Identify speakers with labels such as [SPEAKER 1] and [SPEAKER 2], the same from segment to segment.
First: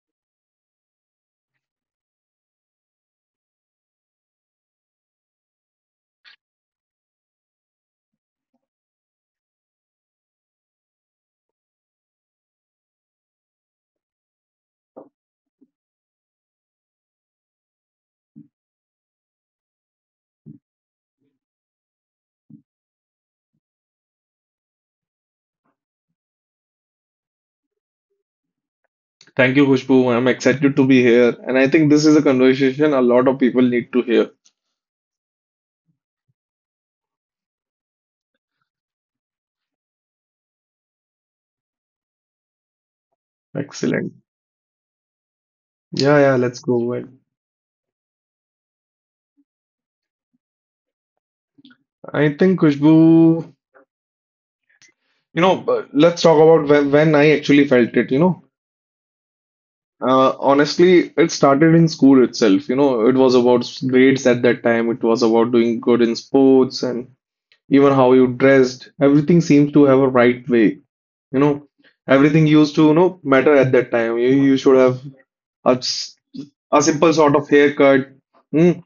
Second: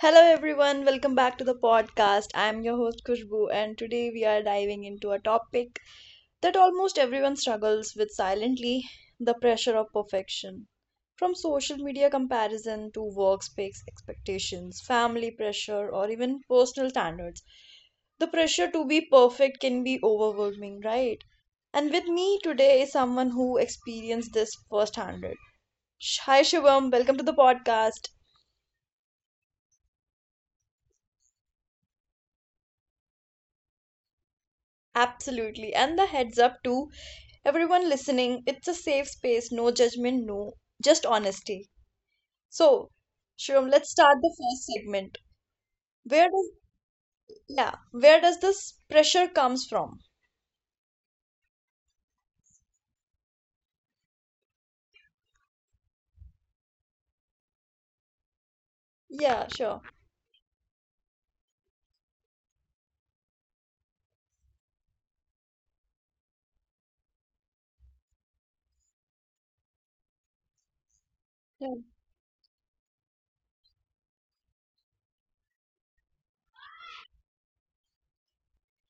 [SPEAKER 1] Hello everyone, welcome back to the podcast. I'm your host Kushbu, and today we are diving into a topic that almost everyone struggles with silently, the pressure of perfection. From social media comparison to workspace expectations, family pressure, or even personal standards, the pressure to be perfect can be overwhelming, right? And with me today is someone who experienced this firsthand. Hi Shivam, welcome to the podcast.
[SPEAKER 2] Thank you, Khushbu. I'm excited to be here. And I think this is a conversation a lot of people need to hear.
[SPEAKER 1] Absolutely. And the heads up to everyone listening, it's a safe space, no judgment, no, just honesty. So, Shriram, let's
[SPEAKER 2] Excellent.
[SPEAKER 1] start the first segment.
[SPEAKER 2] Yeah,
[SPEAKER 1] Where
[SPEAKER 2] yeah, let's
[SPEAKER 1] does
[SPEAKER 2] go ahead.
[SPEAKER 1] Yeah, where does this pressure comes from?
[SPEAKER 2] I think, Khushbu, let's talk about when I actually felt it.
[SPEAKER 1] Yeah, sure.
[SPEAKER 2] Honestly, it started in school itself. You know, it was about grades at that time. It was about doing good in sports and even how you dressed. Everything seemed to have a right way. You know,
[SPEAKER 1] Yeah.
[SPEAKER 2] everything used to matter at that time. You should have a a simple sort of haircut. Mm.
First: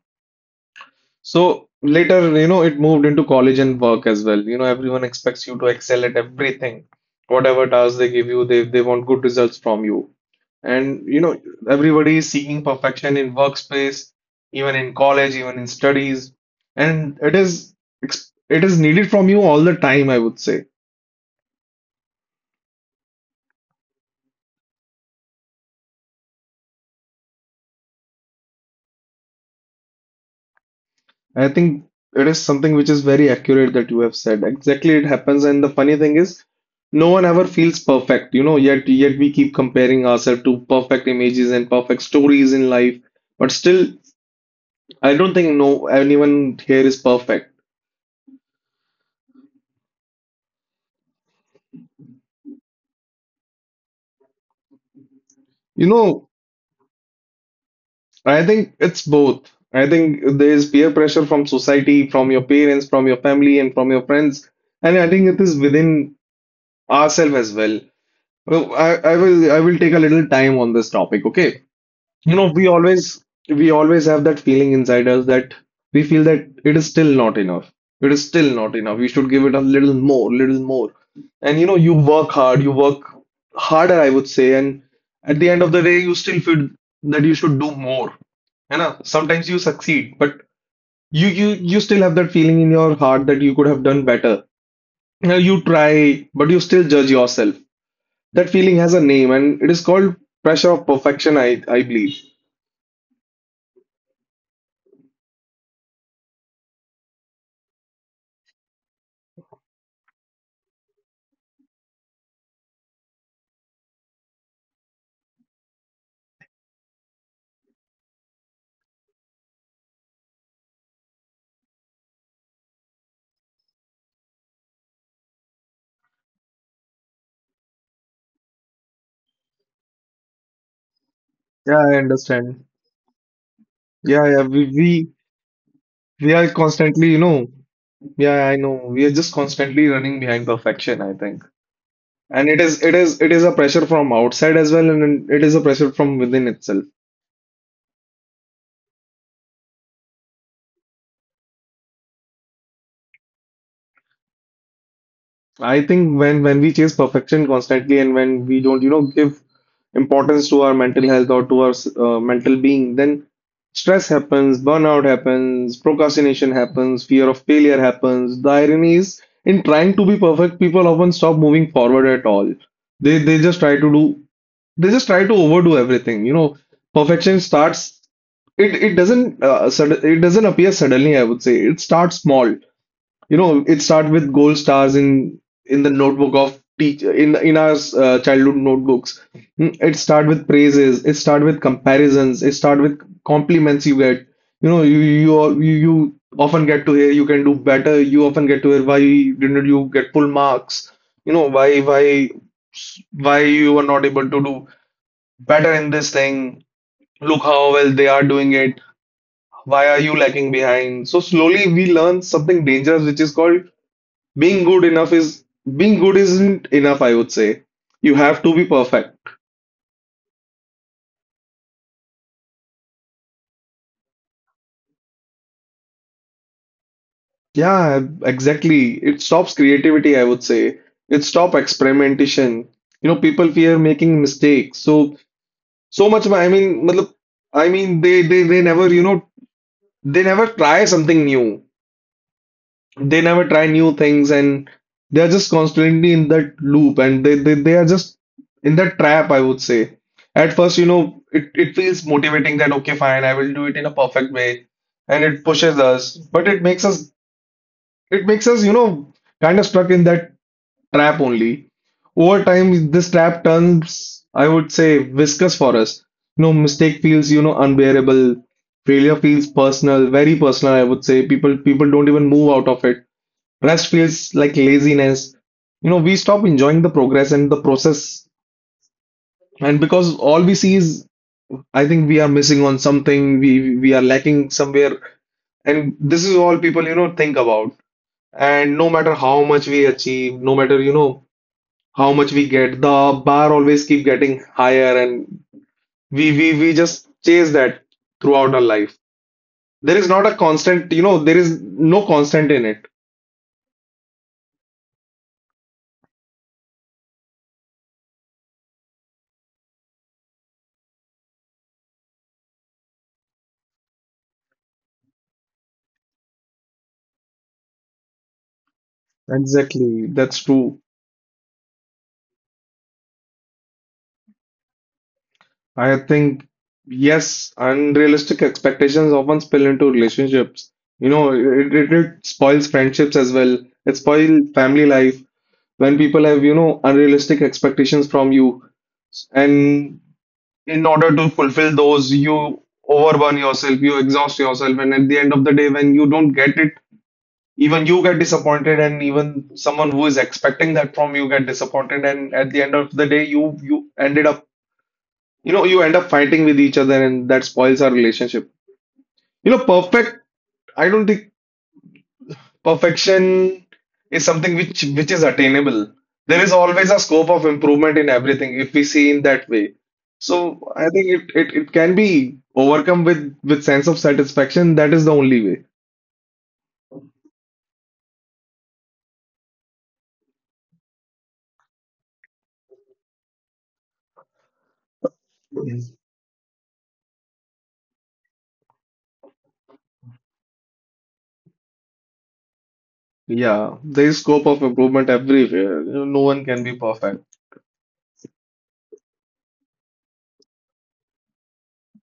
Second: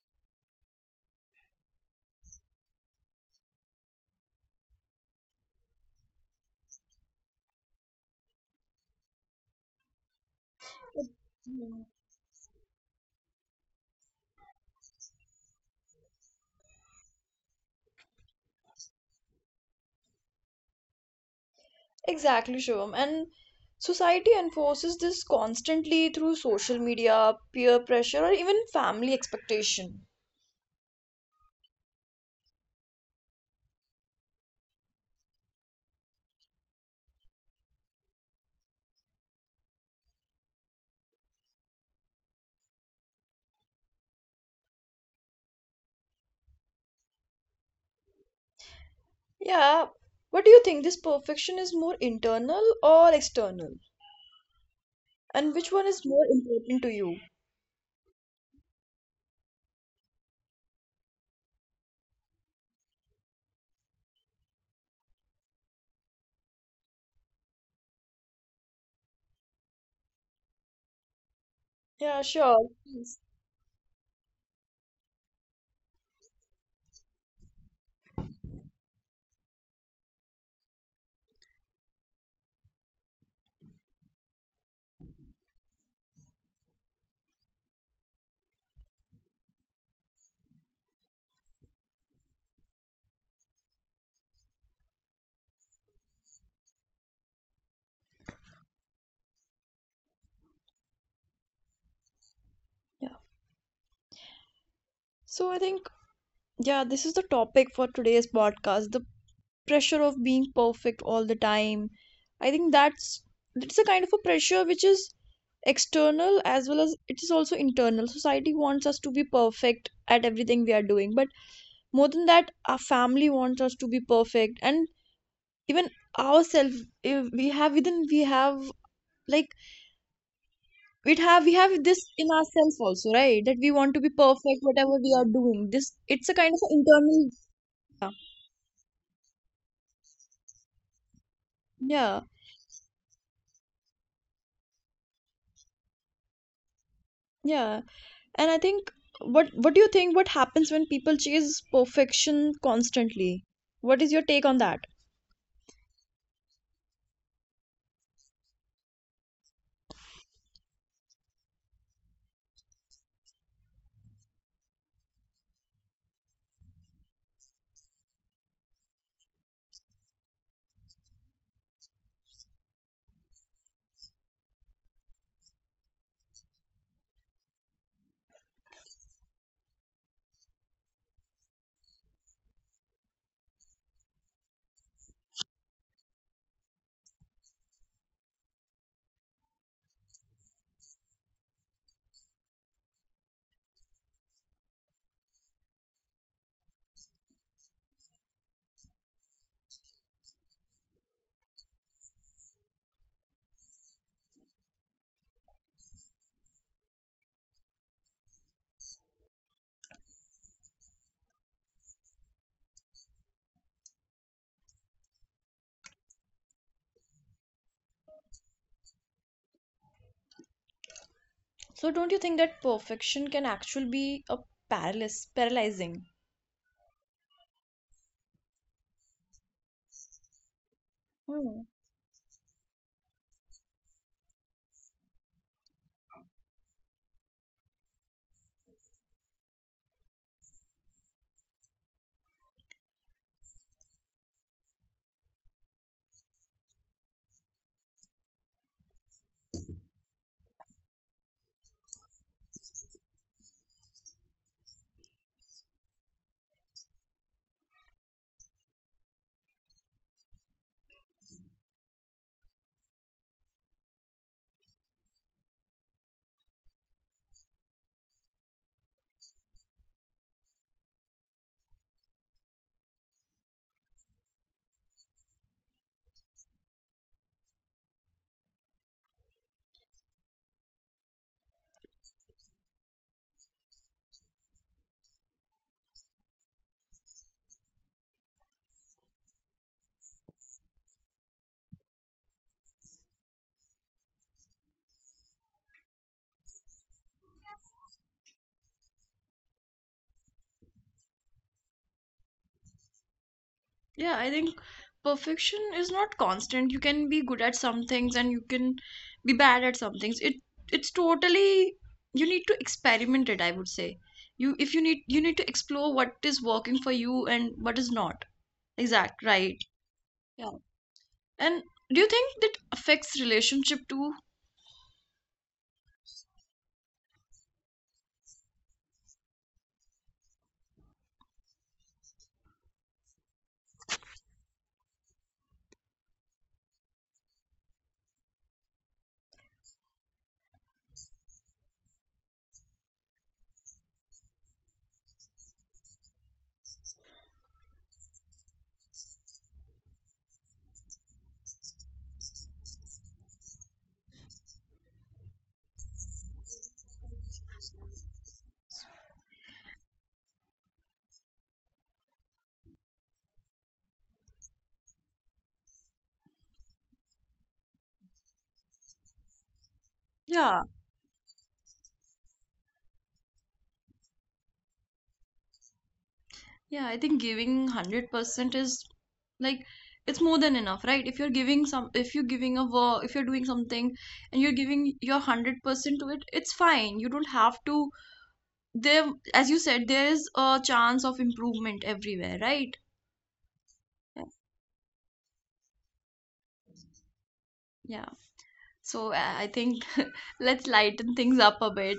[SPEAKER 2] So later, you know, it moved into college and work as well. You know, everyone expects you to excel at everything. Whatever task they give you, they want good results from you. And, you know,
[SPEAKER 1] Yeah.
[SPEAKER 2] everybody is seeking perfection in workspace, even in college, even in studies. And it is needed from you all the time, I would say.
[SPEAKER 1] Exactly, Shivam. And society enforces this constantly through social media, peer pressure, or even family expectation.
[SPEAKER 2] I think it is something which is very accurate that you have said. Exactly, it happens. And the funny thing is, no one ever feels perfect, yet we keep comparing ourselves to perfect images and perfect stories in life. But still, I don't think no anyone here is perfect.
[SPEAKER 1] Yeah. What do you think? This perfection is more internal or external? And which
[SPEAKER 2] You
[SPEAKER 1] one is more
[SPEAKER 2] know,
[SPEAKER 1] important to you?
[SPEAKER 2] I think it's both. I think there is peer pressure from society, from your parents, from your family, and from your friends. And I think it is within ourselves as well. Well, I will I will take a little time on this topic, okay?
[SPEAKER 1] Yeah,
[SPEAKER 2] You know, we
[SPEAKER 1] sure. Please.
[SPEAKER 2] always we always have that feeling inside us that we feel that it is still not enough. It is still not enough. We should give it a little more, little more. And you know, you work hard, you work harder, I would say, and at the end of the day, you still feel that you should do more. You know, sometimes you succeed, but you you you still have that feeling in your heart that you could have done better. Now you try, but you still judge yourself. That feeling has a name, and it is called pressure of perfection, I believe.
[SPEAKER 1] Yeah. So I think, yeah, this is the topic for today's podcast, the pressure of being perfect all the time. I think that's it's a kind of a pressure which is external as well as it is also internal. Society wants us to be perfect at everything we are doing, but more than that, our family wants us to be perfect, and even ourselves, if we have within, we have like, it have, we
[SPEAKER 2] Yeah,
[SPEAKER 1] have
[SPEAKER 2] I
[SPEAKER 1] this in
[SPEAKER 2] understand.
[SPEAKER 1] ourselves also, right? That we want to be
[SPEAKER 2] Yeah, yeah,
[SPEAKER 1] perfect
[SPEAKER 2] we,
[SPEAKER 1] whatever
[SPEAKER 2] we
[SPEAKER 1] we are doing, this
[SPEAKER 2] we
[SPEAKER 1] it's a
[SPEAKER 2] are
[SPEAKER 1] kind of a
[SPEAKER 2] constantly,
[SPEAKER 1] internal. yeah
[SPEAKER 2] yeah, I know. We are just constantly running behind perfection, I think.
[SPEAKER 1] yeah
[SPEAKER 2] And it is a pressure from outside as well, and it is a pressure from within itself.
[SPEAKER 1] yeah. and i think what do you think, what happens when people chase perfection constantly? What is your take on that?
[SPEAKER 2] I think when we chase perfection constantly and when we don't, you know, give importance to our mental health or to our mental being, then stress happens, burnout happens, procrastination happens, fear of failure happens. The irony is, in trying to be perfect, people often stop moving forward at all. They just try to do, they just try to overdo everything. You know, perfection starts. It doesn't sud it doesn't appear suddenly, I would say. It starts small. You know, it started with gold stars in the notebook of teach in our childhood notebooks. It started with praises. It started with comparisons. It started with compliments you get. You know, you al- you often get to hear you can do better. You often get to hear why didn't you get full marks? You know, why you were not able to do better in this thing? Look how well they are doing it, why are you lagging behind? So slowly we learn something dangerous, which is called being good enough is being good isn't enough, I would say. You have to be perfect.
[SPEAKER 1] So don't you think that perfection can actually be a paralysis, paralyzing?
[SPEAKER 2] Yeah, exactly. It stops creativity, I would say. It stops
[SPEAKER 1] Hmm.
[SPEAKER 2] experimentation. You know, people fear making mistakes. So so much, I mean, matlab, I mean they never, you know, they never try something new. They never try new things and they're just constantly in that loop and they are just in that trap, I would say. At first, you know, it feels motivating that okay, fine, I will do it in a perfect way and it pushes us, but it makes us, you know, kind of stuck in that trap only. Over time, this trap turns, I would say, viscous for us. You know, mistake feels, you know, unbearable. Failure feels personal, very personal, I would say. People don't even move out of it. Rest feels like laziness. You know, we stop enjoying the progress and the process. And because all we see is, I think we are missing on something, we are lacking somewhere. And this is all people, you know, think about. And no matter how much we achieve, no matter, you know, how much we get, the bar always keep getting higher and we just chase that throughout our life. There is not a constant, you know, there is no constant in it.
[SPEAKER 1] Yeah, I think perfection is not constant. You can be good at some things and you can be bad at some things. It's totally, you need to experiment it, I would say. You if you need you need to explore what is working for you and what is not. Exact, right.
[SPEAKER 2] Exactly, that's
[SPEAKER 1] Yeah.
[SPEAKER 2] true.
[SPEAKER 1] And do you think that affects relationship too?
[SPEAKER 2] I think, yes, unrealistic expectations often spill into relationships. You know, it spoils friendships as well. It spoils family life when people have, you know, unrealistic expectations from you. And in order to fulfill those, you overburn yourself, you exhaust yourself. And at the end of the day, when you don't get it, even you get disappointed, and even someone who is expecting that from you get disappointed. And at the end of the day, you know you end up fighting with each other, and that spoils our relationship. You know, perfect, I don't think perfection is something which is attainable. There is always a scope of improvement in everything if we see in that way. So
[SPEAKER 1] Yeah.
[SPEAKER 2] I think it can be overcome with sense of satisfaction, that is the only way.
[SPEAKER 1] Yeah, I think giving 100% is like, it's more than enough, right? If you're giving some, if you're giving a work, if you're doing something and you're giving your
[SPEAKER 2] Yes.
[SPEAKER 1] 100% to it, it's fine. You don't have to, there, As you said, there is a chance of improvement everywhere, right?
[SPEAKER 2] Yeah, there is scope of improvement everywhere. You know, no one can be perfect.
[SPEAKER 1] Yeah. So I think let's lighten things up a bit.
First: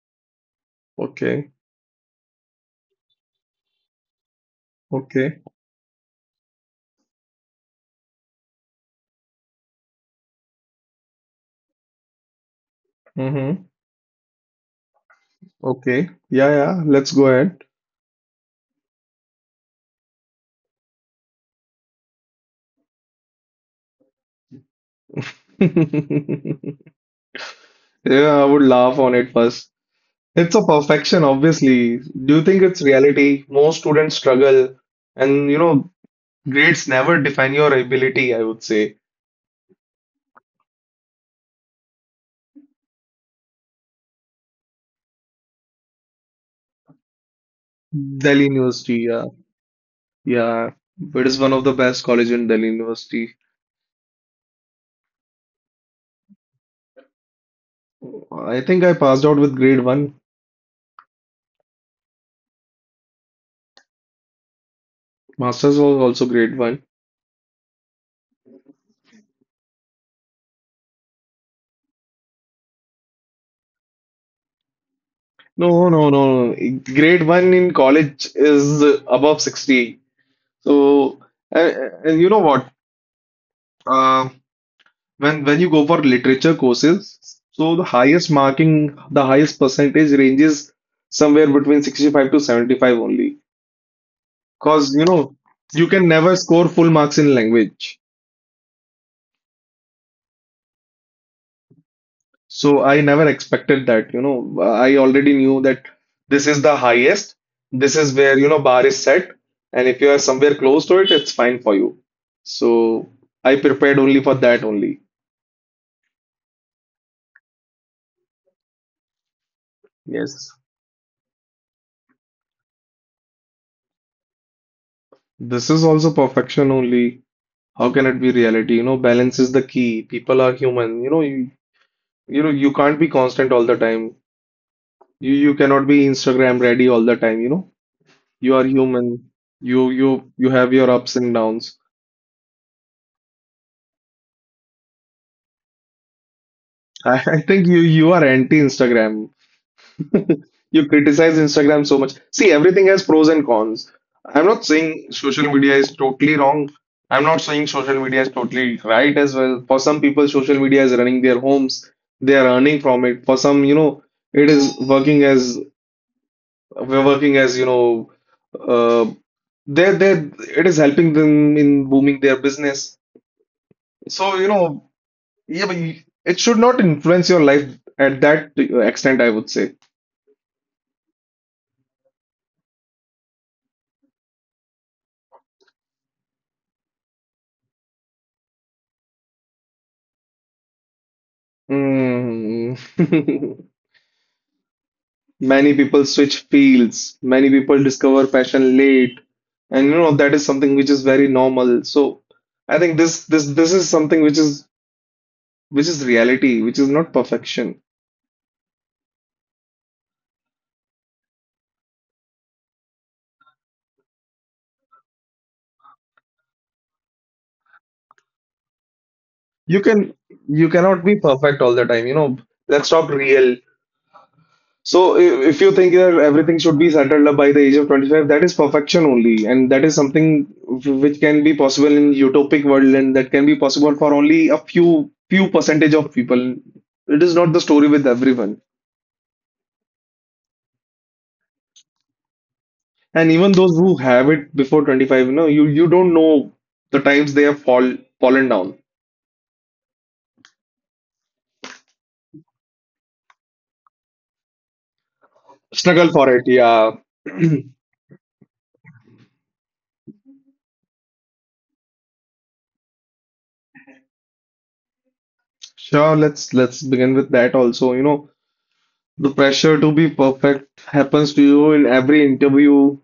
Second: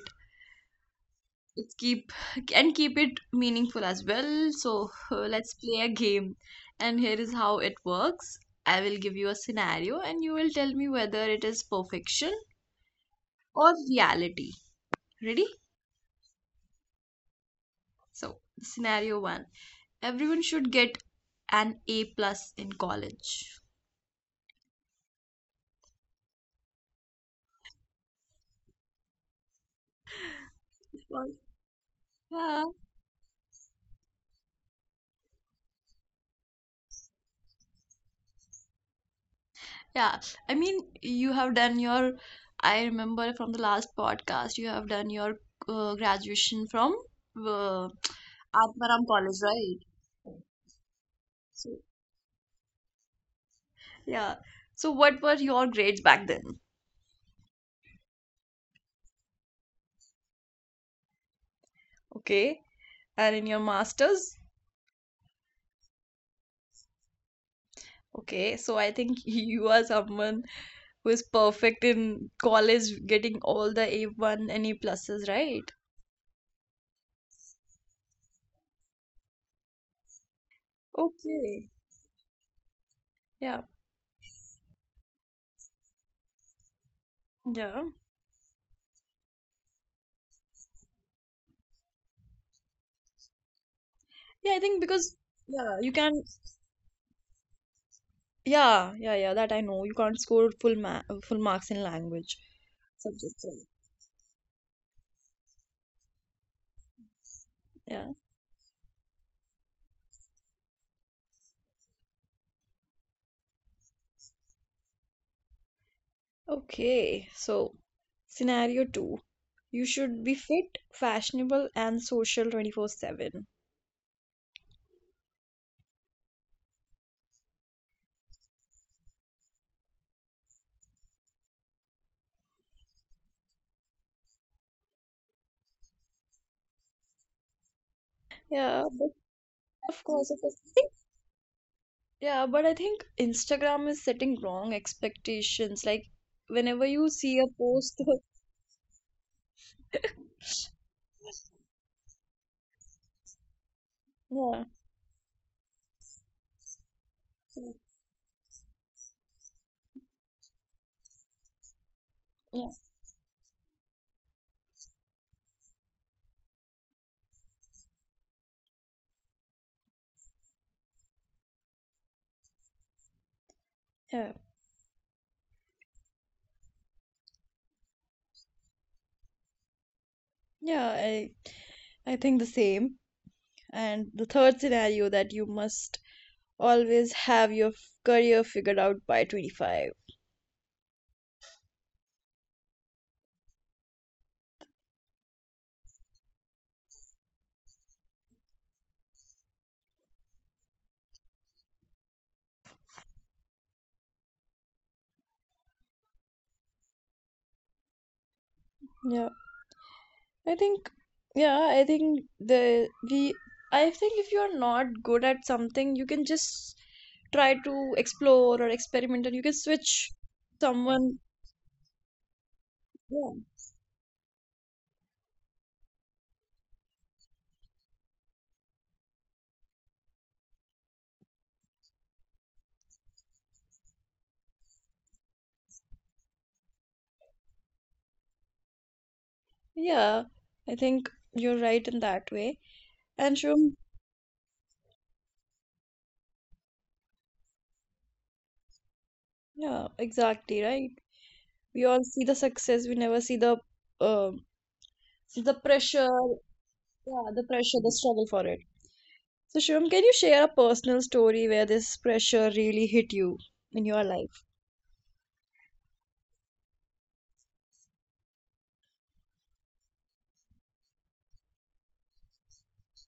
[SPEAKER 2] Okay.
[SPEAKER 1] It's keep and keep it meaningful as well. So
[SPEAKER 2] Okay.
[SPEAKER 1] let's play a game. And here is how it works. I will give you a scenario and you will tell me whether it is perfection
[SPEAKER 2] Mm-hmm.
[SPEAKER 1] or reality. Ready?
[SPEAKER 2] Okay. Yeah, yeah, let's go ahead.
[SPEAKER 1] So scenario one. Everyone should get an A plus in college.
[SPEAKER 2] Yeah, I would laugh on it first. It's a
[SPEAKER 1] Of
[SPEAKER 2] perfection,
[SPEAKER 1] course.
[SPEAKER 2] obviously. Do you
[SPEAKER 1] Yeah.
[SPEAKER 2] think it's reality? Most students struggle, and you know, grades never define your ability, I would say.
[SPEAKER 1] Yeah, I mean, you have done your, I remember from the last podcast, you have done your graduation from uh,
[SPEAKER 2] Delhi University,
[SPEAKER 1] Atmaram
[SPEAKER 2] yeah.
[SPEAKER 1] College, right?
[SPEAKER 2] Yeah, it is one of the
[SPEAKER 1] So,
[SPEAKER 2] best college in Delhi University.
[SPEAKER 1] yeah. So, what were your grades back then?
[SPEAKER 2] I think I passed out with grade one.
[SPEAKER 1] Okay. And in your master's?
[SPEAKER 2] Masters was also grade one.
[SPEAKER 1] Okay. So, I think you are someone who is perfect in college, getting all the A1 and A pluses, right?
[SPEAKER 2] No, no, no. Grade one in college is above 60. So,
[SPEAKER 1] Okay.
[SPEAKER 2] and, and you know what?
[SPEAKER 1] Yeah.
[SPEAKER 2] Uh, when you go for literature courses, so
[SPEAKER 1] Yeah.
[SPEAKER 2] the highest marking, the highest percentage ranges somewhere between 65 to 75 only.
[SPEAKER 1] Yeah, I think
[SPEAKER 2] Because you
[SPEAKER 1] because,
[SPEAKER 2] know,
[SPEAKER 1] yeah,
[SPEAKER 2] you
[SPEAKER 1] you
[SPEAKER 2] can
[SPEAKER 1] can.
[SPEAKER 2] never score full marks in language.
[SPEAKER 1] Yeah, yeah, yeah, that I know. You can't score full marks in language
[SPEAKER 2] So I never
[SPEAKER 1] subjects, right?
[SPEAKER 2] expected that, you know. I already knew that this is the highest, this
[SPEAKER 1] Yeah.
[SPEAKER 2] is where, you know, bar is set, and if you are somewhere close to it, it's fine for you. So I prepared only for that only.
[SPEAKER 1] Okay. So, scenario two. You should be
[SPEAKER 2] Yes.
[SPEAKER 1] fit, fashionable, and social 24/7.
[SPEAKER 2] This is also perfection only. How can it be reality? You know, balance is the key. People are human. You can't be constant all the time. You cannot be Instagram ready all the time, you know. You are
[SPEAKER 1] Yeah, but
[SPEAKER 2] human. You
[SPEAKER 1] of course,
[SPEAKER 2] you
[SPEAKER 1] of
[SPEAKER 2] you
[SPEAKER 1] course. I
[SPEAKER 2] have
[SPEAKER 1] think,
[SPEAKER 2] your ups and downs.
[SPEAKER 1] yeah, but I think Instagram is setting wrong expectations. Like, whenever you
[SPEAKER 2] I,
[SPEAKER 1] see a
[SPEAKER 2] I think you
[SPEAKER 1] post,
[SPEAKER 2] you are anti-Instagram. You criticize Instagram so much. See, everything has pros and cons. I'm
[SPEAKER 1] yeah,
[SPEAKER 2] not saying social media is totally wrong. I'm not saying social media is totally right as well. For some people, social media is running their homes. They are
[SPEAKER 1] yeah,
[SPEAKER 2] earning from it. For some, you know, it is working as we're working as, you know, uh, they're, they're, it is helping them in booming their business.
[SPEAKER 1] yeah,
[SPEAKER 2] So, you know, yeah, but you- it should not influence your life at that extent, I would say.
[SPEAKER 1] yeah, I think the same. And the third scenario, that you must always have your career figured out by 25.
[SPEAKER 2] Mm. Many people switch fields, many people discover passion late, and you know that is something which is very normal. So I think this is something which is reality, which is not perfection.
[SPEAKER 1] Yeah, I think, yeah, I think the we, I think if you are not good at something, you can just try to explore or experiment and you can
[SPEAKER 2] You
[SPEAKER 1] switch
[SPEAKER 2] can you cannot
[SPEAKER 1] someone.
[SPEAKER 2] be perfect all the time, you know. Let's talk
[SPEAKER 1] Yeah.
[SPEAKER 2] real. So if you think that everything should be settled up by the age of 25, that is perfection only, and that is something which can be possible in utopic world, and that can be possible for only a few percentage of people. It is not the story with everyone.
[SPEAKER 1] Yeah, I think you're right in that way.
[SPEAKER 2] And
[SPEAKER 1] And
[SPEAKER 2] even
[SPEAKER 1] Shum,
[SPEAKER 2] those who have it before 25, you know, you don't know the times they have fallen down.
[SPEAKER 1] yeah, exactly right. We all see the success, we never see um the pressure,
[SPEAKER 2] Struggle for it, yeah.
[SPEAKER 1] yeah, the pressure, the struggle for it. So, Shivam, can you share a personal story where this pressure really hit you in your life?
[SPEAKER 2] Sure, let's begin with that also. You know, the pressure to be perfect happens to you in every interview,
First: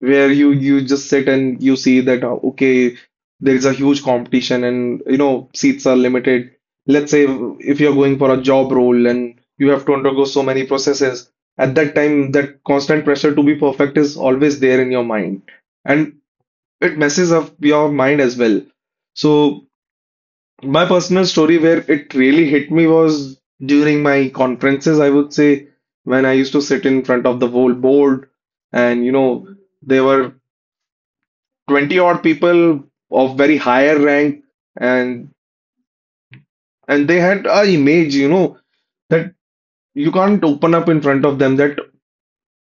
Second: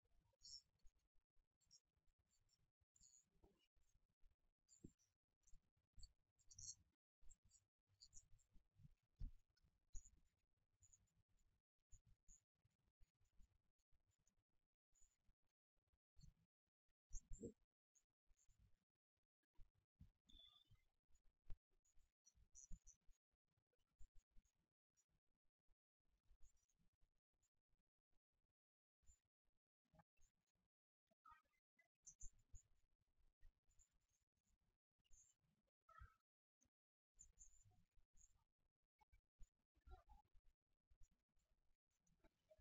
[SPEAKER 2] where you just sit and you see that okay, there is a huge competition and you know seats are limited, let's say if you're going for a job role and you have to undergo so many processes. At that time that constant pressure to be perfect is always there in your mind, and it messes up your mind as well. So my personal story where it really hit me was during my conferences, I would say, when I used to sit in front of the whole board, and you know, they were 20 odd people of very higher rank, and and they had a image, you know, that you can't open up in front of them, that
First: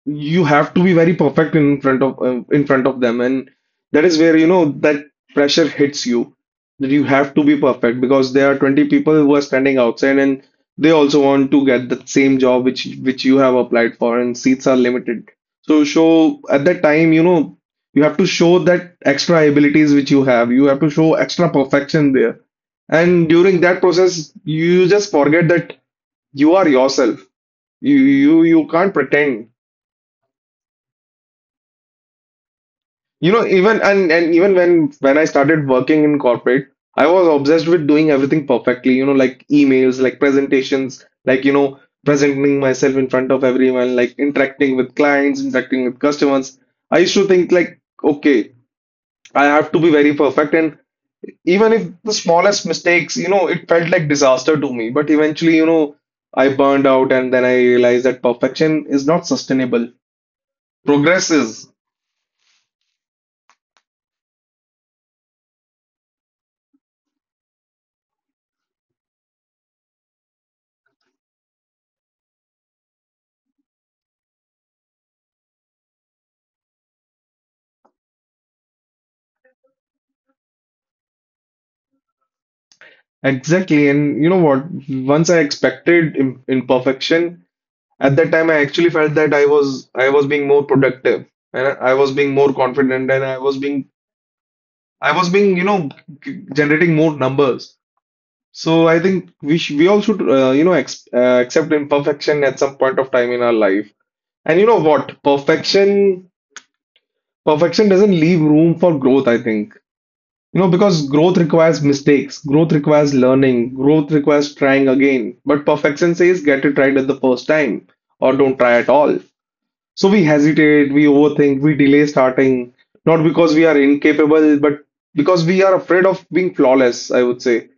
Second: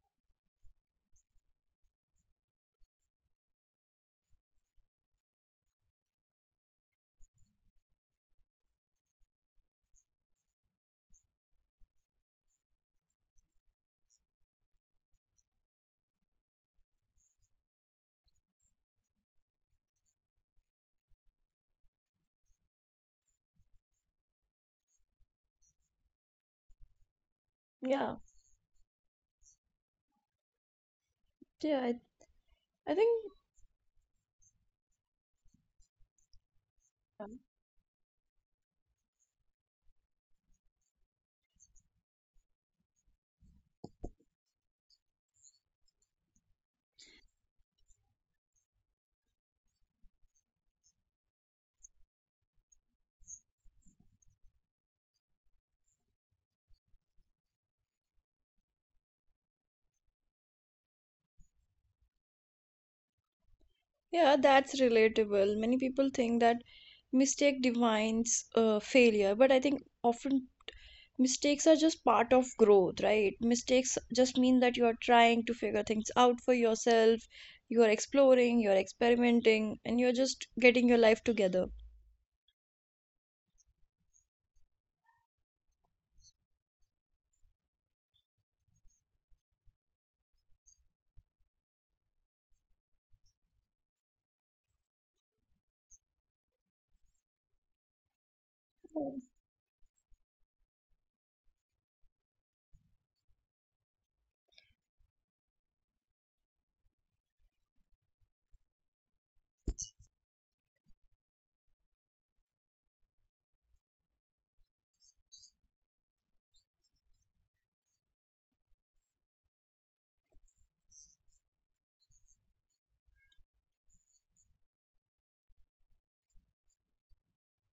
[SPEAKER 2] you have to be very perfect in front of them. And that is where, you know, that pressure hits you, that you have to be perfect because there are 20 people who are standing outside, and they also want to get the same job which you have applied for, and seats are limited. So show at that time, you know, you have to show that extra abilities which you have. You have to show extra perfection there, and during that process you just forget that you are yourself. you
[SPEAKER 1] Yeah,
[SPEAKER 2] you you can't pretend.
[SPEAKER 1] yeah, I
[SPEAKER 2] You
[SPEAKER 1] think
[SPEAKER 2] know, even and even when I started working in corporate, I was
[SPEAKER 1] um,
[SPEAKER 2] obsessed with doing everything perfectly, you know, like emails, like presentations, like you know, presenting myself in front of everyone, like interacting with clients, interacting with customers. I used to think like, okay, I have to be very perfect, and even if the smallest mistakes, you know, it felt like disaster to me. But eventually, you know, I burned out, and then I realized that perfection is not sustainable. Progress is.
[SPEAKER 1] yeah, that's relatable. Many people think that mistake defines failure, but I think often mistakes are just part of growth, right? Mistakes just mean that you are trying to figure things out for yourself, you are exploring, you are experimenting, and you're just getting your life together.
[SPEAKER 2] Exactly. And you know what? Once I expected im imperfection, at that time I actually felt that I was being more productive, and I was being more confident, and I was being, you know, generating more numbers. So I
[SPEAKER 1] Oh,
[SPEAKER 2] think we all should you know ex accept imperfection at some point of time in our life. And you know what? Perfection doesn't leave room for growth, I think. You know, because growth requires mistakes, growth requires learning, growth requires trying again. But perfection says get it right at the first time or don't try at all. So we hesitate, we overthink, we delay starting, not because we are incapable, but because we are afraid of being flawless, I would say.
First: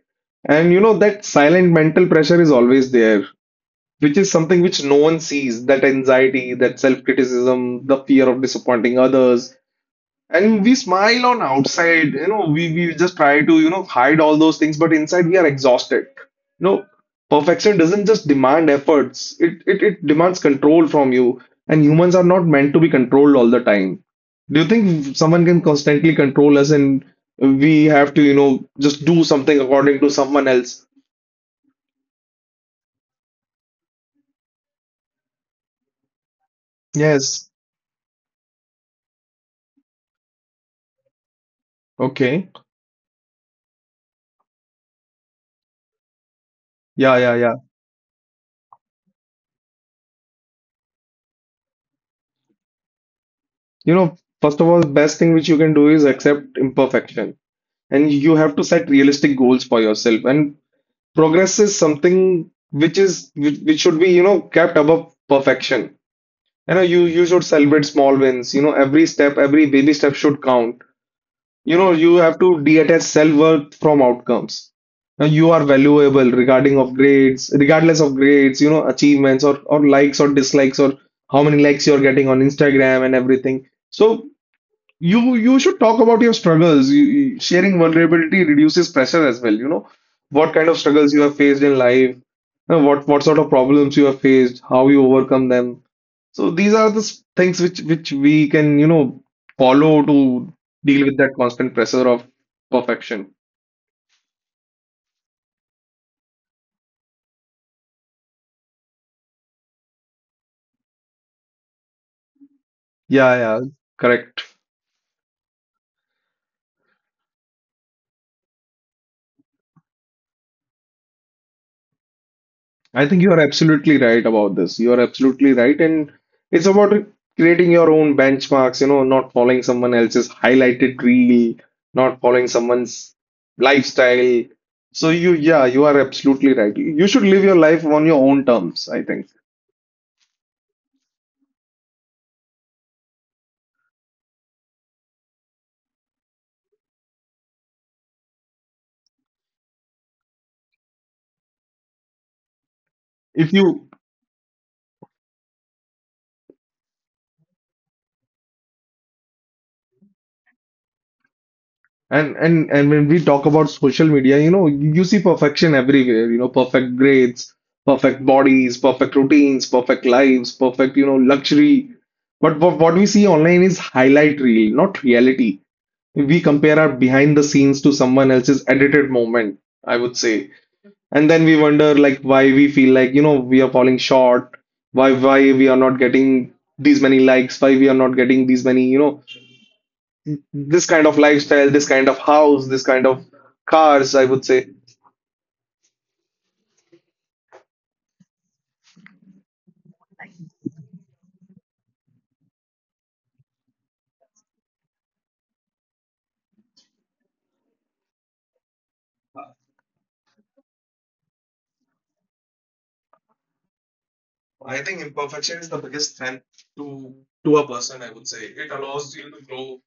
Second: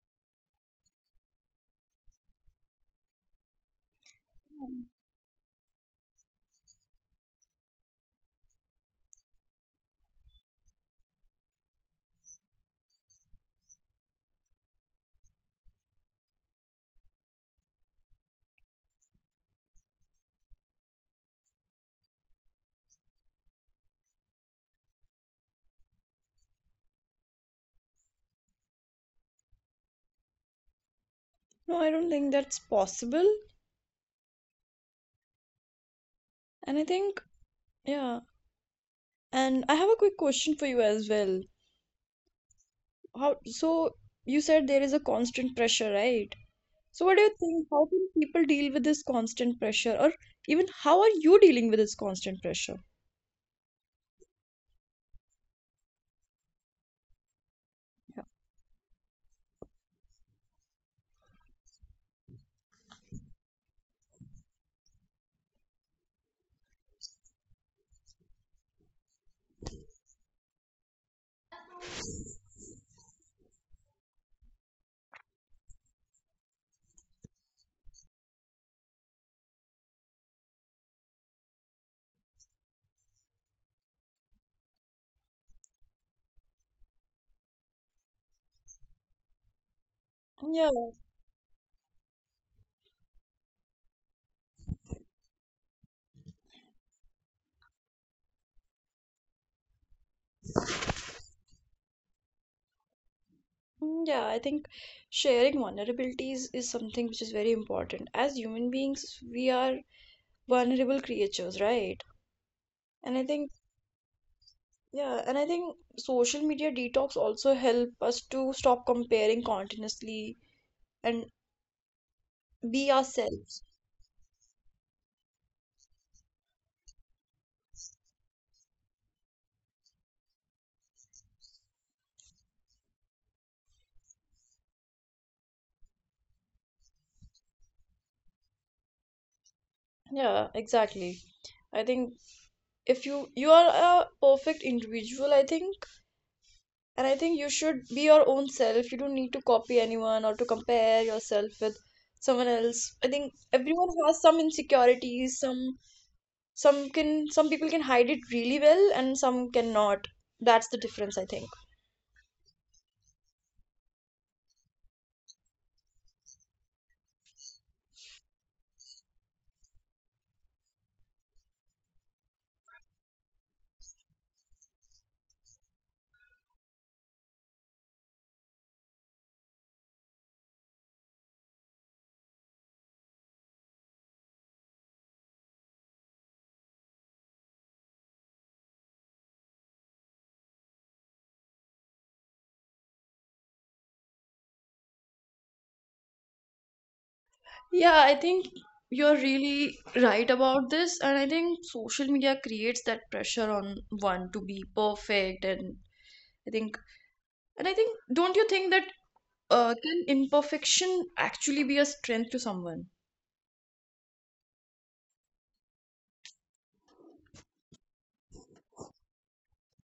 [SPEAKER 2] And you know, that silent mental pressure is always there, which is something which
[SPEAKER 1] um,
[SPEAKER 2] no one sees, that anxiety, that self-criticism, the fear of disappointing others. And we smile on outside, you know, we, just try to, you know, hide all those things, but inside we are exhausted. You know, perfection doesn't just demand efforts, it demands control from you. And humans are not meant to be controlled all the time. Do you think someone can constantly control us, and we have to, you know, just do something according to someone else?
[SPEAKER 1] no, I don't think that's possible. And I think,
[SPEAKER 2] Yes.
[SPEAKER 1] yeah. And I have a quick question for you as well.
[SPEAKER 2] Okay.
[SPEAKER 1] How, so you said there is a constant pressure, right? So what
[SPEAKER 2] Yeah,
[SPEAKER 1] do
[SPEAKER 2] yeah,
[SPEAKER 1] you
[SPEAKER 2] yeah.
[SPEAKER 1] think? How can people deal with this constant pressure? Or even how are you dealing with this constant pressure?
[SPEAKER 2] You know, first of all, best thing which you can do is accept imperfection. And
[SPEAKER 1] Yeah.
[SPEAKER 2] you have to set realistic goals for yourself. And progress is something which is which should be you know kept above perfection. You know, you should celebrate small wins, you know, every step, every baby step should count. You know, you have to detach self-worth from outcomes. Now you are valuable regarding of grades regardless of grades, you know, achievements, or likes or dislikes, or how many likes you're getting on Instagram and everything. So you should talk about your struggles. You, sharing vulnerability reduces pressure as well. You know what kind
[SPEAKER 1] Yeah,
[SPEAKER 2] of struggles you have faced in life, you know, what sort of problems you have faced, how you overcome them. So these are the things which we can, you know, follow to deal with that constant pressure of perfection.
[SPEAKER 1] yeah, I think sharing vulnerabilities is something which is very important. As human beings, we are vulnerable creatures, right? And I
[SPEAKER 2] Yeah,
[SPEAKER 1] think,
[SPEAKER 2] yeah, correct.
[SPEAKER 1] yeah, and I think social media detox also help us to stop comparing continuously and be
[SPEAKER 2] I think you are
[SPEAKER 1] ourselves.
[SPEAKER 2] absolutely right about this. You are absolutely right. And it's about creating your own benchmarks, you know, not following someone else's highlighted reel, not following someone's lifestyle. So you, yeah, you are absolutely right. You should live your life on your own terms, I think.
[SPEAKER 1] Yeah, exactly. I think if you are a perfect individual, I think, and I think you should be your own self. You don't need to copy anyone or to compare yourself with someone else. I think
[SPEAKER 2] If
[SPEAKER 1] everyone
[SPEAKER 2] you,
[SPEAKER 1] has some insecurities, some can, some people can hide it really well and some cannot. That's the difference, I think.
[SPEAKER 2] And when we talk about social media, you know, you see perfection everywhere, you know, perfect grades, perfect bodies, perfect routines, perfect lives, perfect, you know, luxury. But what we see online is highlight reel, not reality. We compare our behind the scenes to someone else's edited moment, I would say. And then we wonder like why we feel like, you know, we are falling short, why we are not getting these many likes, why we are not getting these many, you know, this kind of lifestyle, this kind of house, this kind of cars, I would say.
[SPEAKER 1] Yeah, I think you're really right about this, and I think social media creates that pressure on one to be perfect, and I think And I think, don't you think that can imperfection actually be a strength to someone?
[SPEAKER 2] I think imperfection is the biggest strength to a person, I would say. It allows you to grow.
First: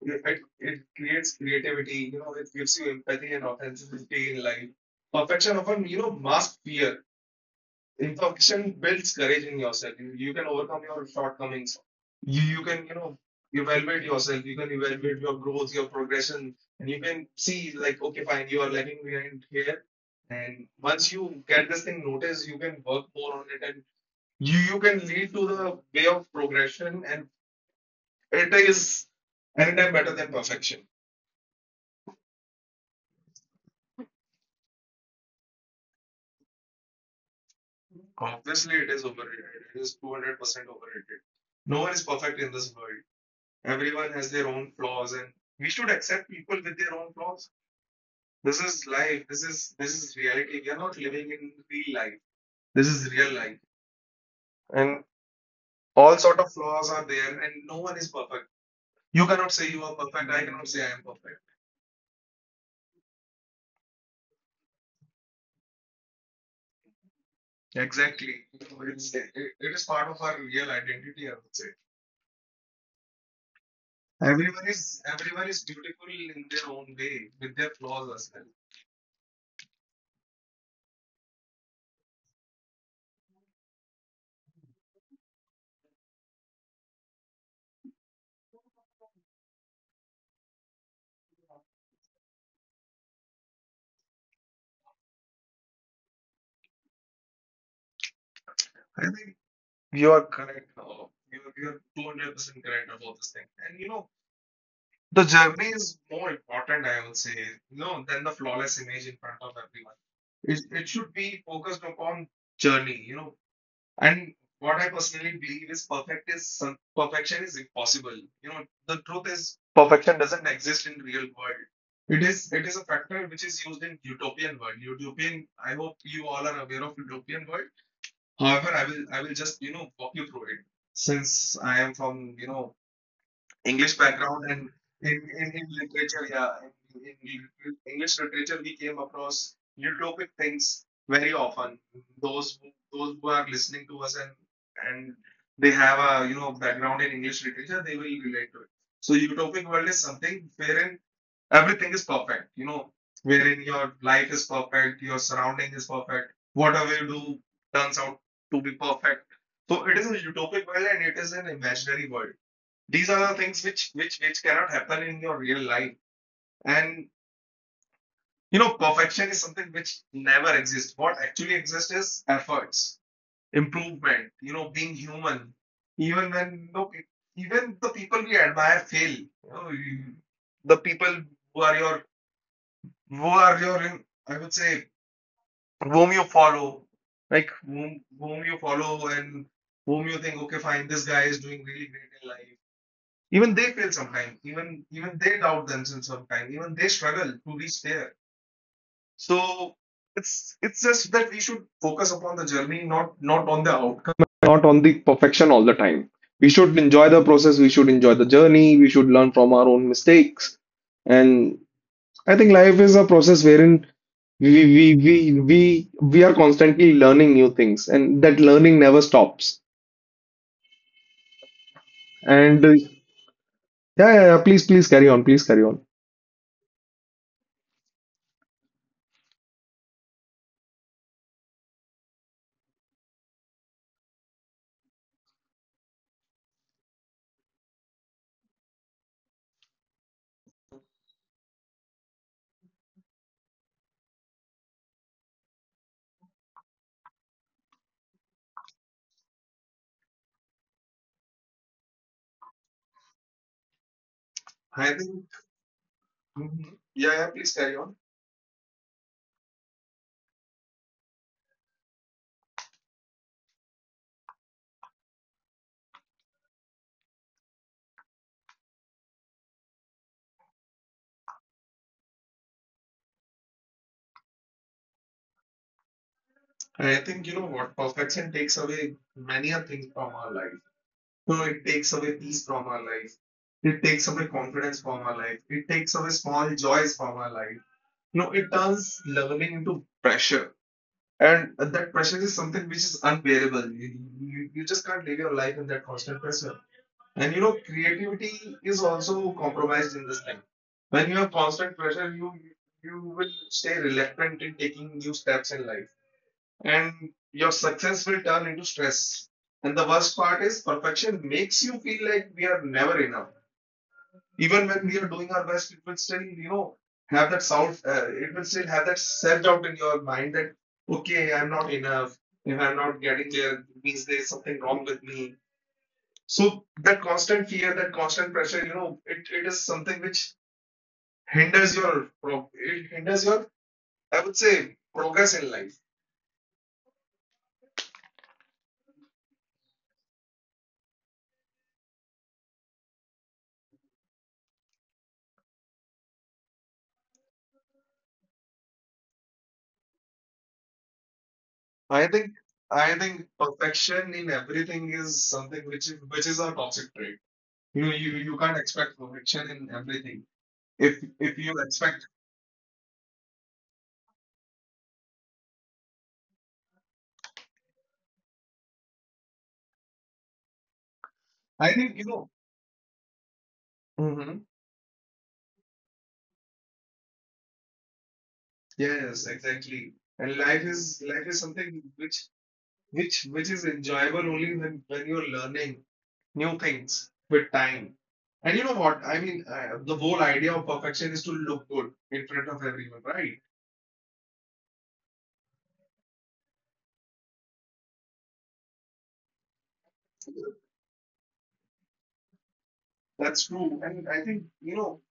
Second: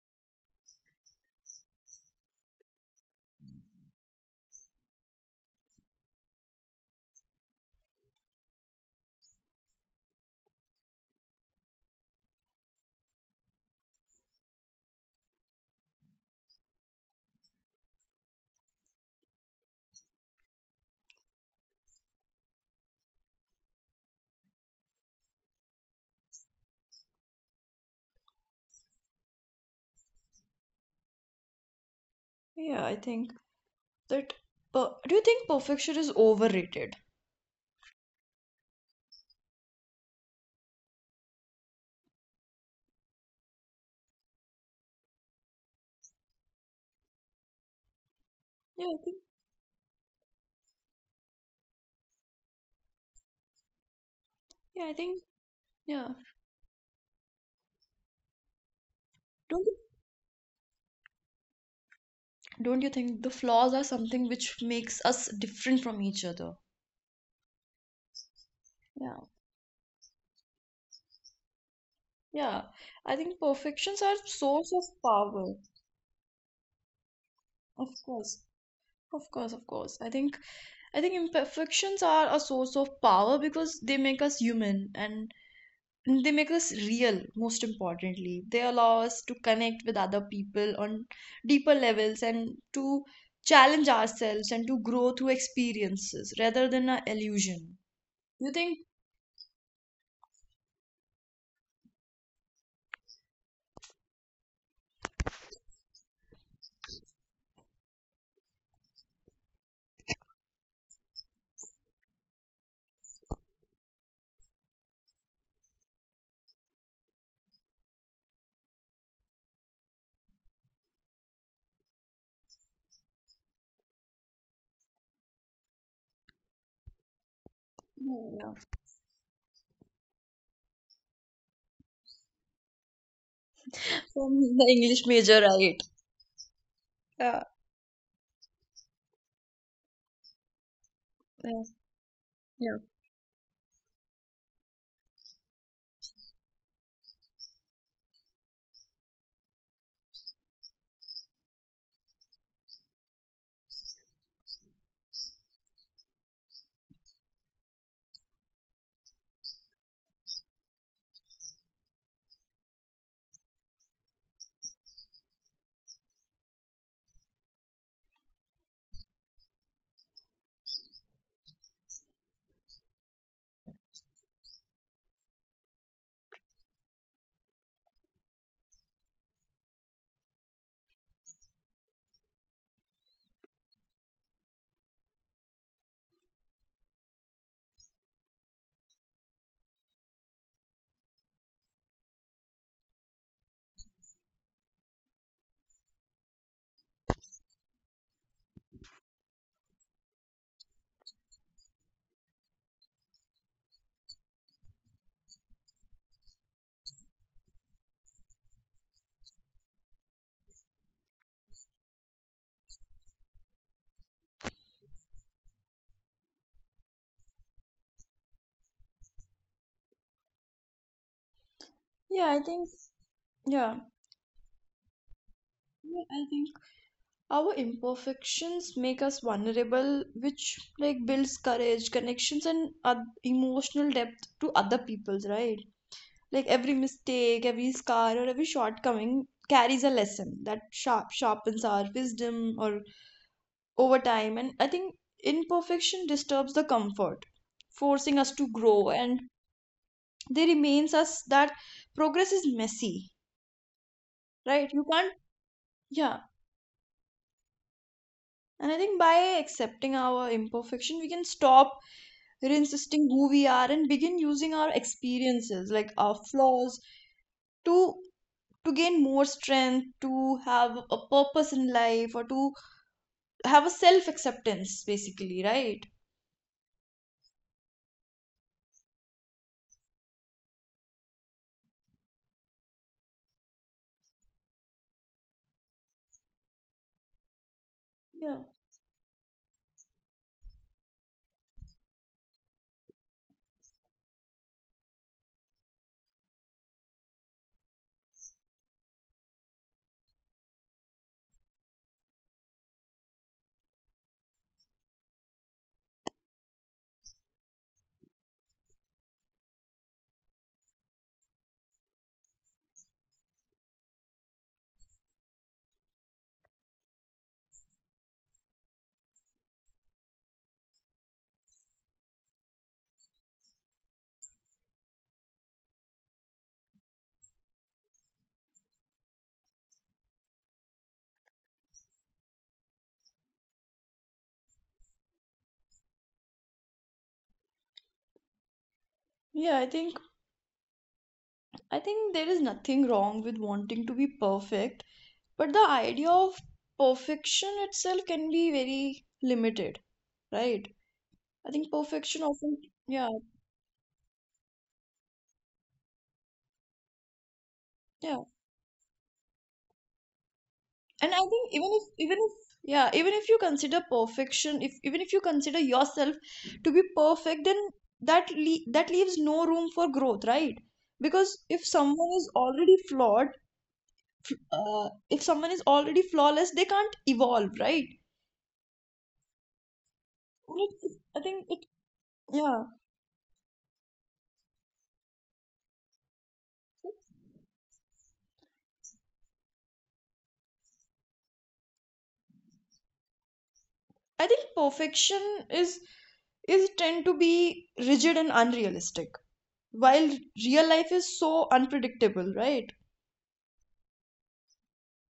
[SPEAKER 2] It creates creativity, you know, it gives you empathy and authenticity in life. Perfection often, you know, masks fear. Introspection builds courage in yourself. You can overcome your shortcomings. You can, you know, evaluate yourself. You can evaluate your growth, your progression, and you can see like okay, fine, you are lagging behind here. And once you get this thing noticed, you can work more on it, and you can lead to the way of progression. And it is anytime better than perfection.
[SPEAKER 1] Yeah, I think that. Do you think perfection is overrated?
[SPEAKER 2] Obviously, it is overrated. It is 200% overrated. No one is perfect in this world. Everyone has their own flaws, and we should accept people with their own flaws. This is
[SPEAKER 1] Yeah, I think.
[SPEAKER 2] life. This is reality. We are not living in real life. This is real life,
[SPEAKER 1] Yeah, I
[SPEAKER 2] and
[SPEAKER 1] think. Yeah.
[SPEAKER 2] all sort of flaws are there, and no one is perfect. You cannot
[SPEAKER 1] Don't
[SPEAKER 2] say
[SPEAKER 1] you,
[SPEAKER 2] you are perfect. I cannot say I am perfect.
[SPEAKER 1] don't you think the flaws are something which makes us different from each other?
[SPEAKER 2] Exactly. So it's,
[SPEAKER 1] Yeah.
[SPEAKER 2] it is part of our real identity, I would say.
[SPEAKER 1] Yeah. I think perfections are source of
[SPEAKER 2] Everyone
[SPEAKER 1] power.
[SPEAKER 2] is beautiful in their own way with their
[SPEAKER 1] Of
[SPEAKER 2] flaws as
[SPEAKER 1] course.
[SPEAKER 2] well.
[SPEAKER 1] Of course. Of course. I think. I think imperfections are a source of power because they make us human, and they make us real. Most importantly, they allow us to connect with other people on deeper levels, and to challenge ourselves, and to grow through experiences rather than an illusion, you think.
[SPEAKER 2] I think you are correct. You are 200% correct about this thing. And you know, the journey is more important, I would say, you know, than the flawless image in front of everyone. It should be focused upon journey, you know. And what I personally believe is perfection is impossible. You know, the truth is perfection doesn't exist in real world. It is a factor which is used in utopian world. Utopian, I hope you all are aware of utopian world.
[SPEAKER 1] Yeah.
[SPEAKER 2] However, I will just you know walk you through it, since I am from you know English
[SPEAKER 1] From
[SPEAKER 2] background,
[SPEAKER 1] the
[SPEAKER 2] and
[SPEAKER 1] English
[SPEAKER 2] in,
[SPEAKER 1] major,
[SPEAKER 2] in
[SPEAKER 1] right?
[SPEAKER 2] literature, yeah,
[SPEAKER 1] Yeah,
[SPEAKER 2] English literature, we came across utopic things very
[SPEAKER 1] yeah.
[SPEAKER 2] often.
[SPEAKER 1] Yeah.
[SPEAKER 2] Those who are listening to us, and they have a you know background in English literature, they will relate to it. So utopic world is something wherein everything is perfect, you know, wherein your life is perfect, your surrounding is perfect, whatever you do turns out to be perfect. So it is a utopic world and it is an imaginary world. These are the things which cannot happen in your real life. And you know perfection is something which never exists. What actually exists is efforts, improvement, you know, being human. Even when you know, even the people we admire fail, you know, you- the people who are your who are your I would say whom you follow, like whom you follow, and whom you think okay fine this guy is doing really great in life. Even they fail sometimes. Even they doubt themselves sometimes. Even they struggle to reach there. So it's just that we should focus upon the journey, not on the outcome, not on the perfection all the time. We should enjoy the process. We should enjoy the journey. We should learn from our own mistakes. And I think life is a process wherein we are constantly learning new things, and that learning never stops.
[SPEAKER 1] yeah i
[SPEAKER 2] And
[SPEAKER 1] think yeah
[SPEAKER 2] yeah, please carry on. Please carry on.
[SPEAKER 1] yeah, I think our imperfections make us vulnerable, which like builds courage, connections, and emotional depth to other people's, right? Like every mistake, every scar, or every shortcoming carries a lesson that sharpens our wisdom or over time. And I think imperfection disturbs the comfort, forcing us to grow. And they remains us that progress is messy, right? You
[SPEAKER 2] I
[SPEAKER 1] can't,
[SPEAKER 2] think.
[SPEAKER 1] yeah.
[SPEAKER 2] Mhm. Yeah, yeah, please carry on.
[SPEAKER 1] And I think by accepting our imperfection, we can stop insisting who we are and begin using our experiences, like our flaws, to to gain more strength, to have a purpose in life, or to have a self acceptance, basically, right?
[SPEAKER 2] I think you know what? Perfection takes away many a thing from our life. So it takes away peace from our life. It takes away confidence from our life. It takes away small joys from our life. No,
[SPEAKER 1] Yeah.
[SPEAKER 2] it turns leveling into pressure. And that pressure is something which is unbearable. You just can't live your life in that constant pressure. And you know, creativity is also compromised in this thing. When you have constant pressure, you will stay reluctant in taking new steps in life, and your success will turn into stress. And the worst part is perfection makes you feel like we are never enough. Even when we are doing our best, it will still, you know, have that it will still have that self-doubt in your mind that, okay, I'm not enough. If I'm not getting there, it means there's something wrong with me. So that constant fear, that constant pressure, you know, it is something which hinders it hinders your, I would say, progress in life.
[SPEAKER 1] Yeah, I think. There is nothing wrong with wanting to be perfect, but the idea of perfection itself can be very limited, right? I think
[SPEAKER 2] I
[SPEAKER 1] perfection
[SPEAKER 2] think
[SPEAKER 1] often,
[SPEAKER 2] I
[SPEAKER 1] yeah,
[SPEAKER 2] think perfection in everything is something which is a toxic trait. You know, you
[SPEAKER 1] yeah.
[SPEAKER 2] you can't expect perfection in everything. If
[SPEAKER 1] and I
[SPEAKER 2] if
[SPEAKER 1] think
[SPEAKER 2] you expect,
[SPEAKER 1] even if yeah, even if you consider perfection, if you consider yourself to be perfect, then that leaves no room for growth, right? Because if
[SPEAKER 2] I think you
[SPEAKER 1] someone is
[SPEAKER 2] know.
[SPEAKER 1] already flawed,
[SPEAKER 2] hmm
[SPEAKER 1] if someone is already flawless, they can't evolve, right?
[SPEAKER 2] Yes, exactly. And life
[SPEAKER 1] Like,
[SPEAKER 2] is
[SPEAKER 1] I
[SPEAKER 2] life is
[SPEAKER 1] think it
[SPEAKER 2] something which
[SPEAKER 1] yeah,
[SPEAKER 2] which is enjoyable only when you're learning new things with time. And you know what? I mean, the whole idea of perfection is to look good in front of everyone, right?
[SPEAKER 1] I think perfection is is tend to be rigid and unrealistic, while real life is so unpredictable, right?
[SPEAKER 2] That's true. And I think, you know,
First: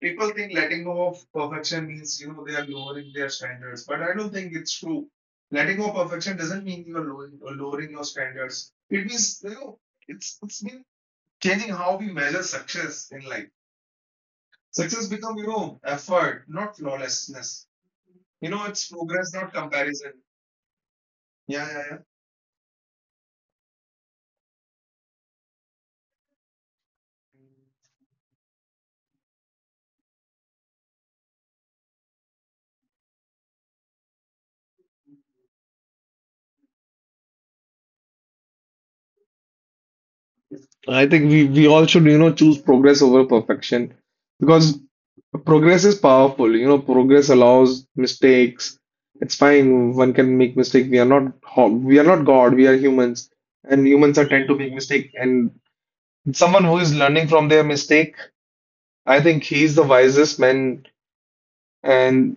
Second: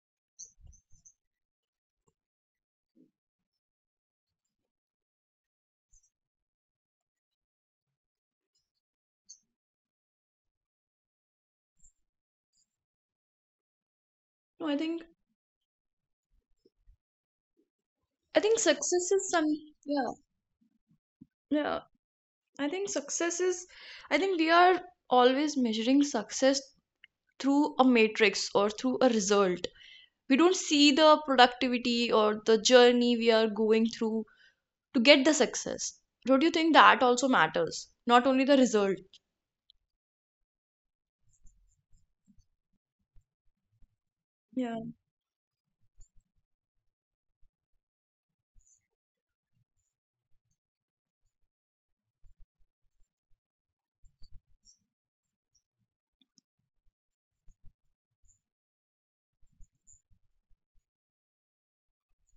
[SPEAKER 2] people think letting go of perfection means, you know, they are lowering their standards, but I don't think it's true. Letting go of perfection doesn't mean you're lowering, or lowering your standards. It means, you know, it's been changing how we measure success in life.
[SPEAKER 1] no I think
[SPEAKER 2] Success become, you know, effort, not flawlessness.
[SPEAKER 1] I
[SPEAKER 2] You
[SPEAKER 1] think
[SPEAKER 2] know, it's
[SPEAKER 1] success is
[SPEAKER 2] progress,
[SPEAKER 1] some,
[SPEAKER 2] not
[SPEAKER 1] yeah,
[SPEAKER 2] comparison. Yeah,
[SPEAKER 1] yeah.
[SPEAKER 2] yeah, yeah.
[SPEAKER 1] I think success is, I think we are always measuring success through a matrix or through a result. We don't see the productivity or the journey we are going through to get the success. Don't you think that also matters? Not only the result.
[SPEAKER 2] I think we all should, you know, choose progress over perfection because
[SPEAKER 1] Yeah,
[SPEAKER 2] progress is powerful. You know, progress allows mistakes. It's fine. One can make mistake. We are not ho- we are not God. We are humans, and humans are tend to make mistake. And someone who is learning from their mistake, I think he's the wisest man. And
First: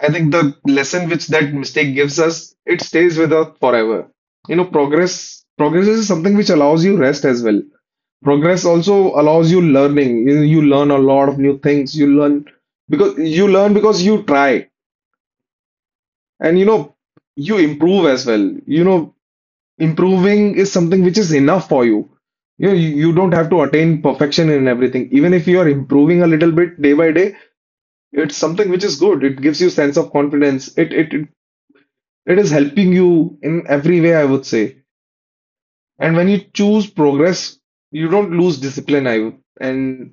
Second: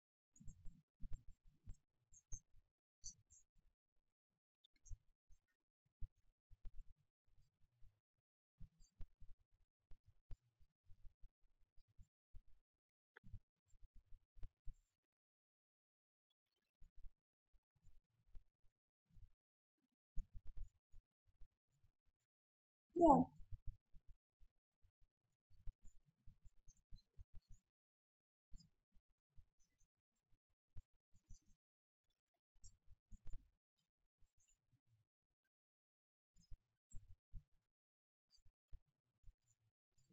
[SPEAKER 2] I think the lesson which that mistake gives us, it stays with us forever. You know, progress is something which allows you rest as well. Progress also allows you learning. You learn a lot of new things. You learn because you try, and you know you improve as well. You know, improving is something which is enough for you. You know, you
[SPEAKER 1] yeah,
[SPEAKER 2] don't have to attain perfection in everything. Even if you are improving a little bit day by day, it's something which is good. It gives you sense of confidence. It is helping you in every way, I would say. And when you choose progress, you don't lose discipline, I would. And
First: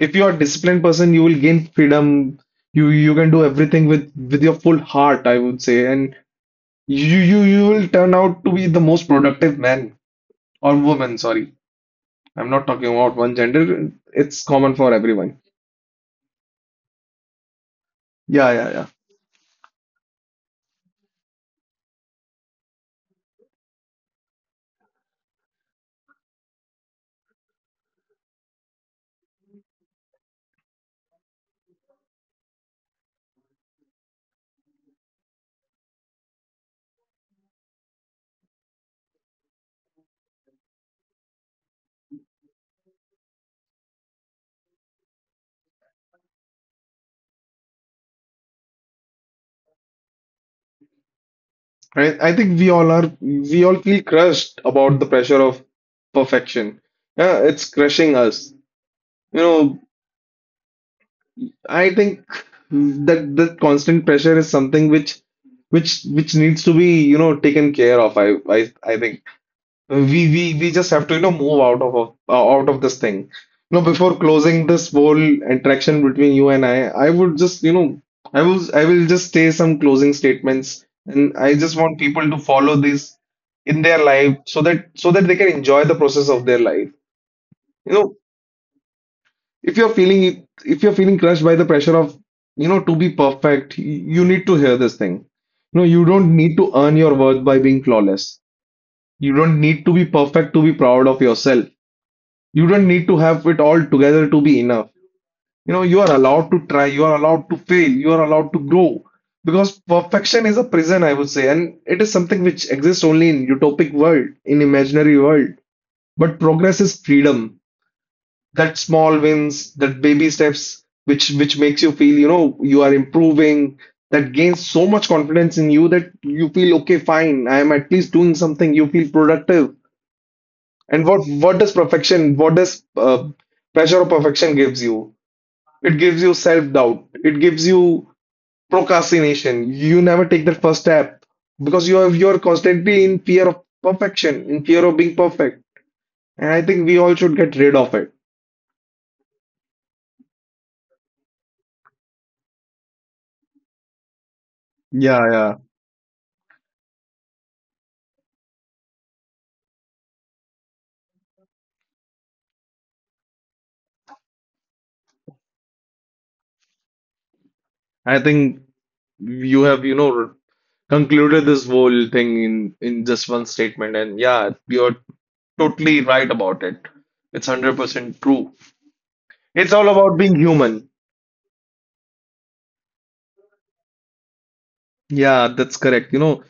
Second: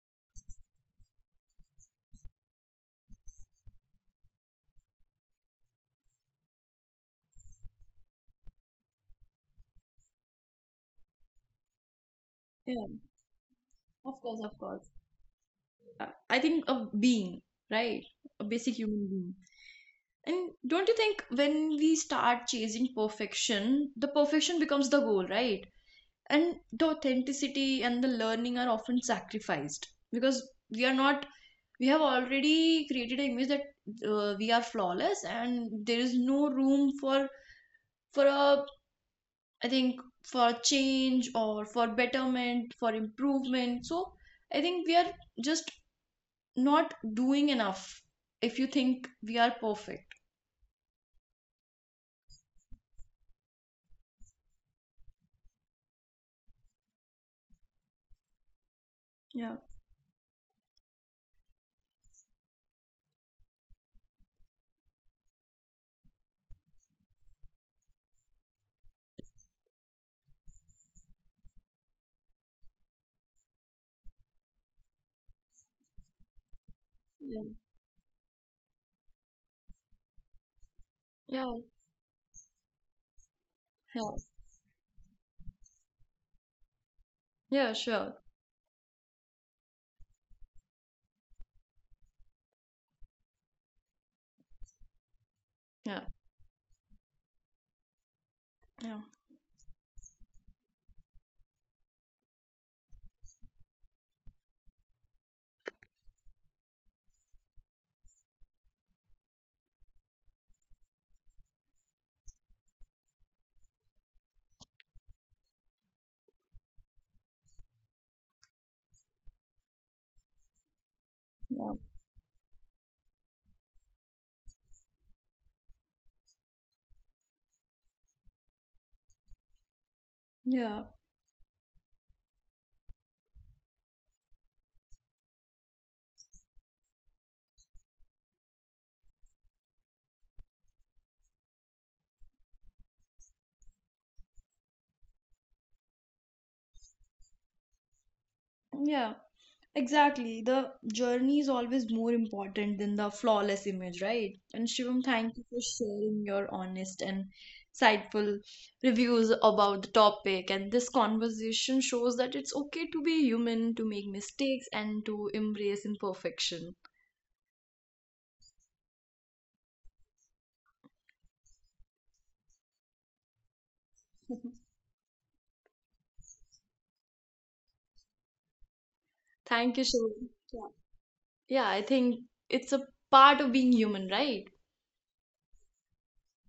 [SPEAKER 2] if you're a disciplined person, you will gain freedom. You can do everything with your full heart, I would say. And you will turn out to be the most productive man or woman, sorry, I'm not talking
[SPEAKER 1] yeah.
[SPEAKER 2] about one gender,
[SPEAKER 1] Of course,
[SPEAKER 2] it's
[SPEAKER 1] of
[SPEAKER 2] common
[SPEAKER 1] course.
[SPEAKER 2] for everyone.
[SPEAKER 1] I think a being, right? A
[SPEAKER 2] Yeah, yeah,
[SPEAKER 1] basic
[SPEAKER 2] yeah.
[SPEAKER 1] human being. And don't you think when we start chasing perfection, the perfection becomes the goal, right? And the authenticity and the learning are often sacrificed because we are not we have already created an image that we are flawless, and there is no room for a I think for change, or for betterment, for improvement. So I think we are just not doing enough if you think we are perfect.
[SPEAKER 2] Right. I think we all are, we all feel crushed about the pressure of perfection. Yeah, it's crushing us, you
[SPEAKER 1] Yeah,
[SPEAKER 2] know. I think that constant pressure is something which which needs to be, you know, taken care of. I think we we just have to, you know, move out of out of this thing. You know, before closing this whole interaction between you and I would
[SPEAKER 1] yeah,
[SPEAKER 2] just you know I will just say some closing statements, and I
[SPEAKER 1] yeah,
[SPEAKER 2] just want people to follow this in their
[SPEAKER 1] yeah,
[SPEAKER 2] life so that so that they can enjoy the process of their life.
[SPEAKER 1] yeah,
[SPEAKER 2] You know,
[SPEAKER 1] sure,
[SPEAKER 2] if you're feeling it- if you're feeling crushed by the pressure of, you know, to be perfect, you need to hear this thing. No, you
[SPEAKER 1] yeah,
[SPEAKER 2] don't need to earn your worth by being flawless.
[SPEAKER 1] yeah,
[SPEAKER 2] You don't need to be perfect to be proud of yourself. You don't need to have it all together to be enough. You know, you are allowed to try, you are allowed to fail, you are allowed to grow, because perfection is a prison, I would say, and it is something which exists only in utopic world, in imaginary world. But progress is freedom. That small wins, that baby steps, which
[SPEAKER 1] yeah,
[SPEAKER 2] makes you feel, you know, you are improving, that gains so much confidence in you that you feel, okay, fine, I am at least doing something. You feel productive.
[SPEAKER 1] yeah,
[SPEAKER 2] And what does perfection, what does pressure of perfection gives you? It gives you self-doubt. It gives you procrastination. You never take that first step because you're constantly in fear of perfection, in fear of being perfect. And I think we all should get rid of it.
[SPEAKER 1] yeah. Exactly. The journey is always more important than the flawless image, right? And Shivam,
[SPEAKER 2] Yeah,
[SPEAKER 1] thank you
[SPEAKER 2] yeah.
[SPEAKER 1] for sharing your honest and insightful reviews about the topic. And this conversation shows that it's okay to be human, to make mistakes, and to embrace imperfection.
[SPEAKER 2] I think you have, you know, concluded this whole thing in just one statement, and yeah, you're totally right about it. It's 100% true. It's
[SPEAKER 1] Thank you,
[SPEAKER 2] all about
[SPEAKER 1] Shivam.
[SPEAKER 2] being
[SPEAKER 1] Yeah.
[SPEAKER 2] human.
[SPEAKER 1] Yeah, I think it's a part of being human, right?
[SPEAKER 2] Yeah, that's correct. You know,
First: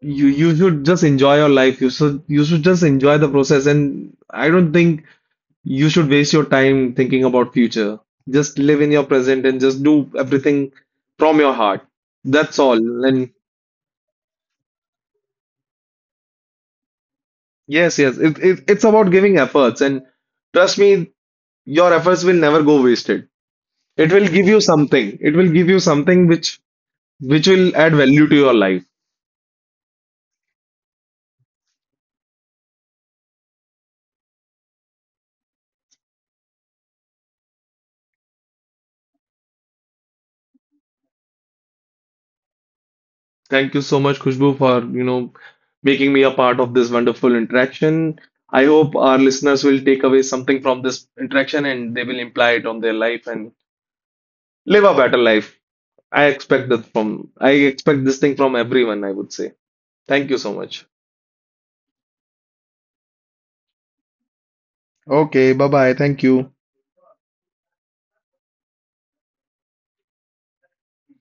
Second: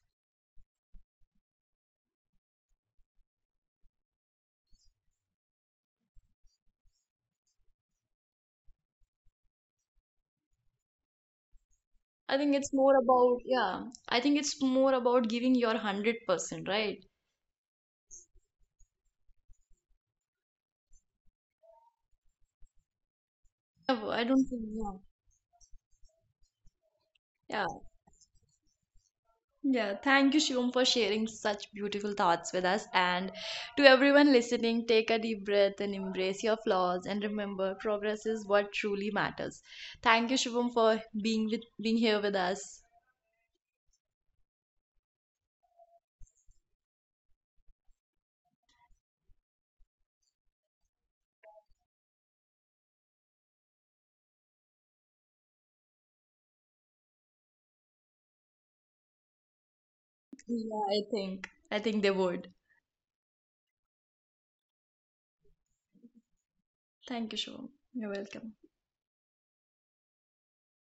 [SPEAKER 2] you should just enjoy your life. You should just enjoy the process, and I don't think you should waste your time thinking about future. Just live in your present and just do everything from your heart.
[SPEAKER 1] I think
[SPEAKER 2] That's
[SPEAKER 1] it's more
[SPEAKER 2] all. And
[SPEAKER 1] about, yeah, I think it's more about giving your 100%, right?
[SPEAKER 2] yes, yes. It's about giving efforts, and trust me, your efforts will never go wasted.
[SPEAKER 1] Yeah,
[SPEAKER 2] It
[SPEAKER 1] I
[SPEAKER 2] will
[SPEAKER 1] don't
[SPEAKER 2] give
[SPEAKER 1] think,
[SPEAKER 2] you
[SPEAKER 1] yeah.
[SPEAKER 2] something. It will give you something which
[SPEAKER 1] Yeah,
[SPEAKER 2] will add value to your life.
[SPEAKER 1] yeah, thank you, Shivam, for sharing such beautiful thoughts with us. And to everyone listening, take a deep breath and embrace your flaws. And remember, progress is what truly matters. Thank you, Shivam, for being with being here with us.
[SPEAKER 2] Thank you so much, Khushbu, for you know making me a part of this wonderful interaction. I hope our listeners will take away something from this interaction and they will imply it on their life and live a better life. I expect that from I expect this thing from everyone, I would say. Thank you so
[SPEAKER 1] Yeah,
[SPEAKER 2] much.
[SPEAKER 1] I think they would.
[SPEAKER 2] Okay, bye bye. Thank you.
[SPEAKER 1] Thank you, Shivam. You're welcome.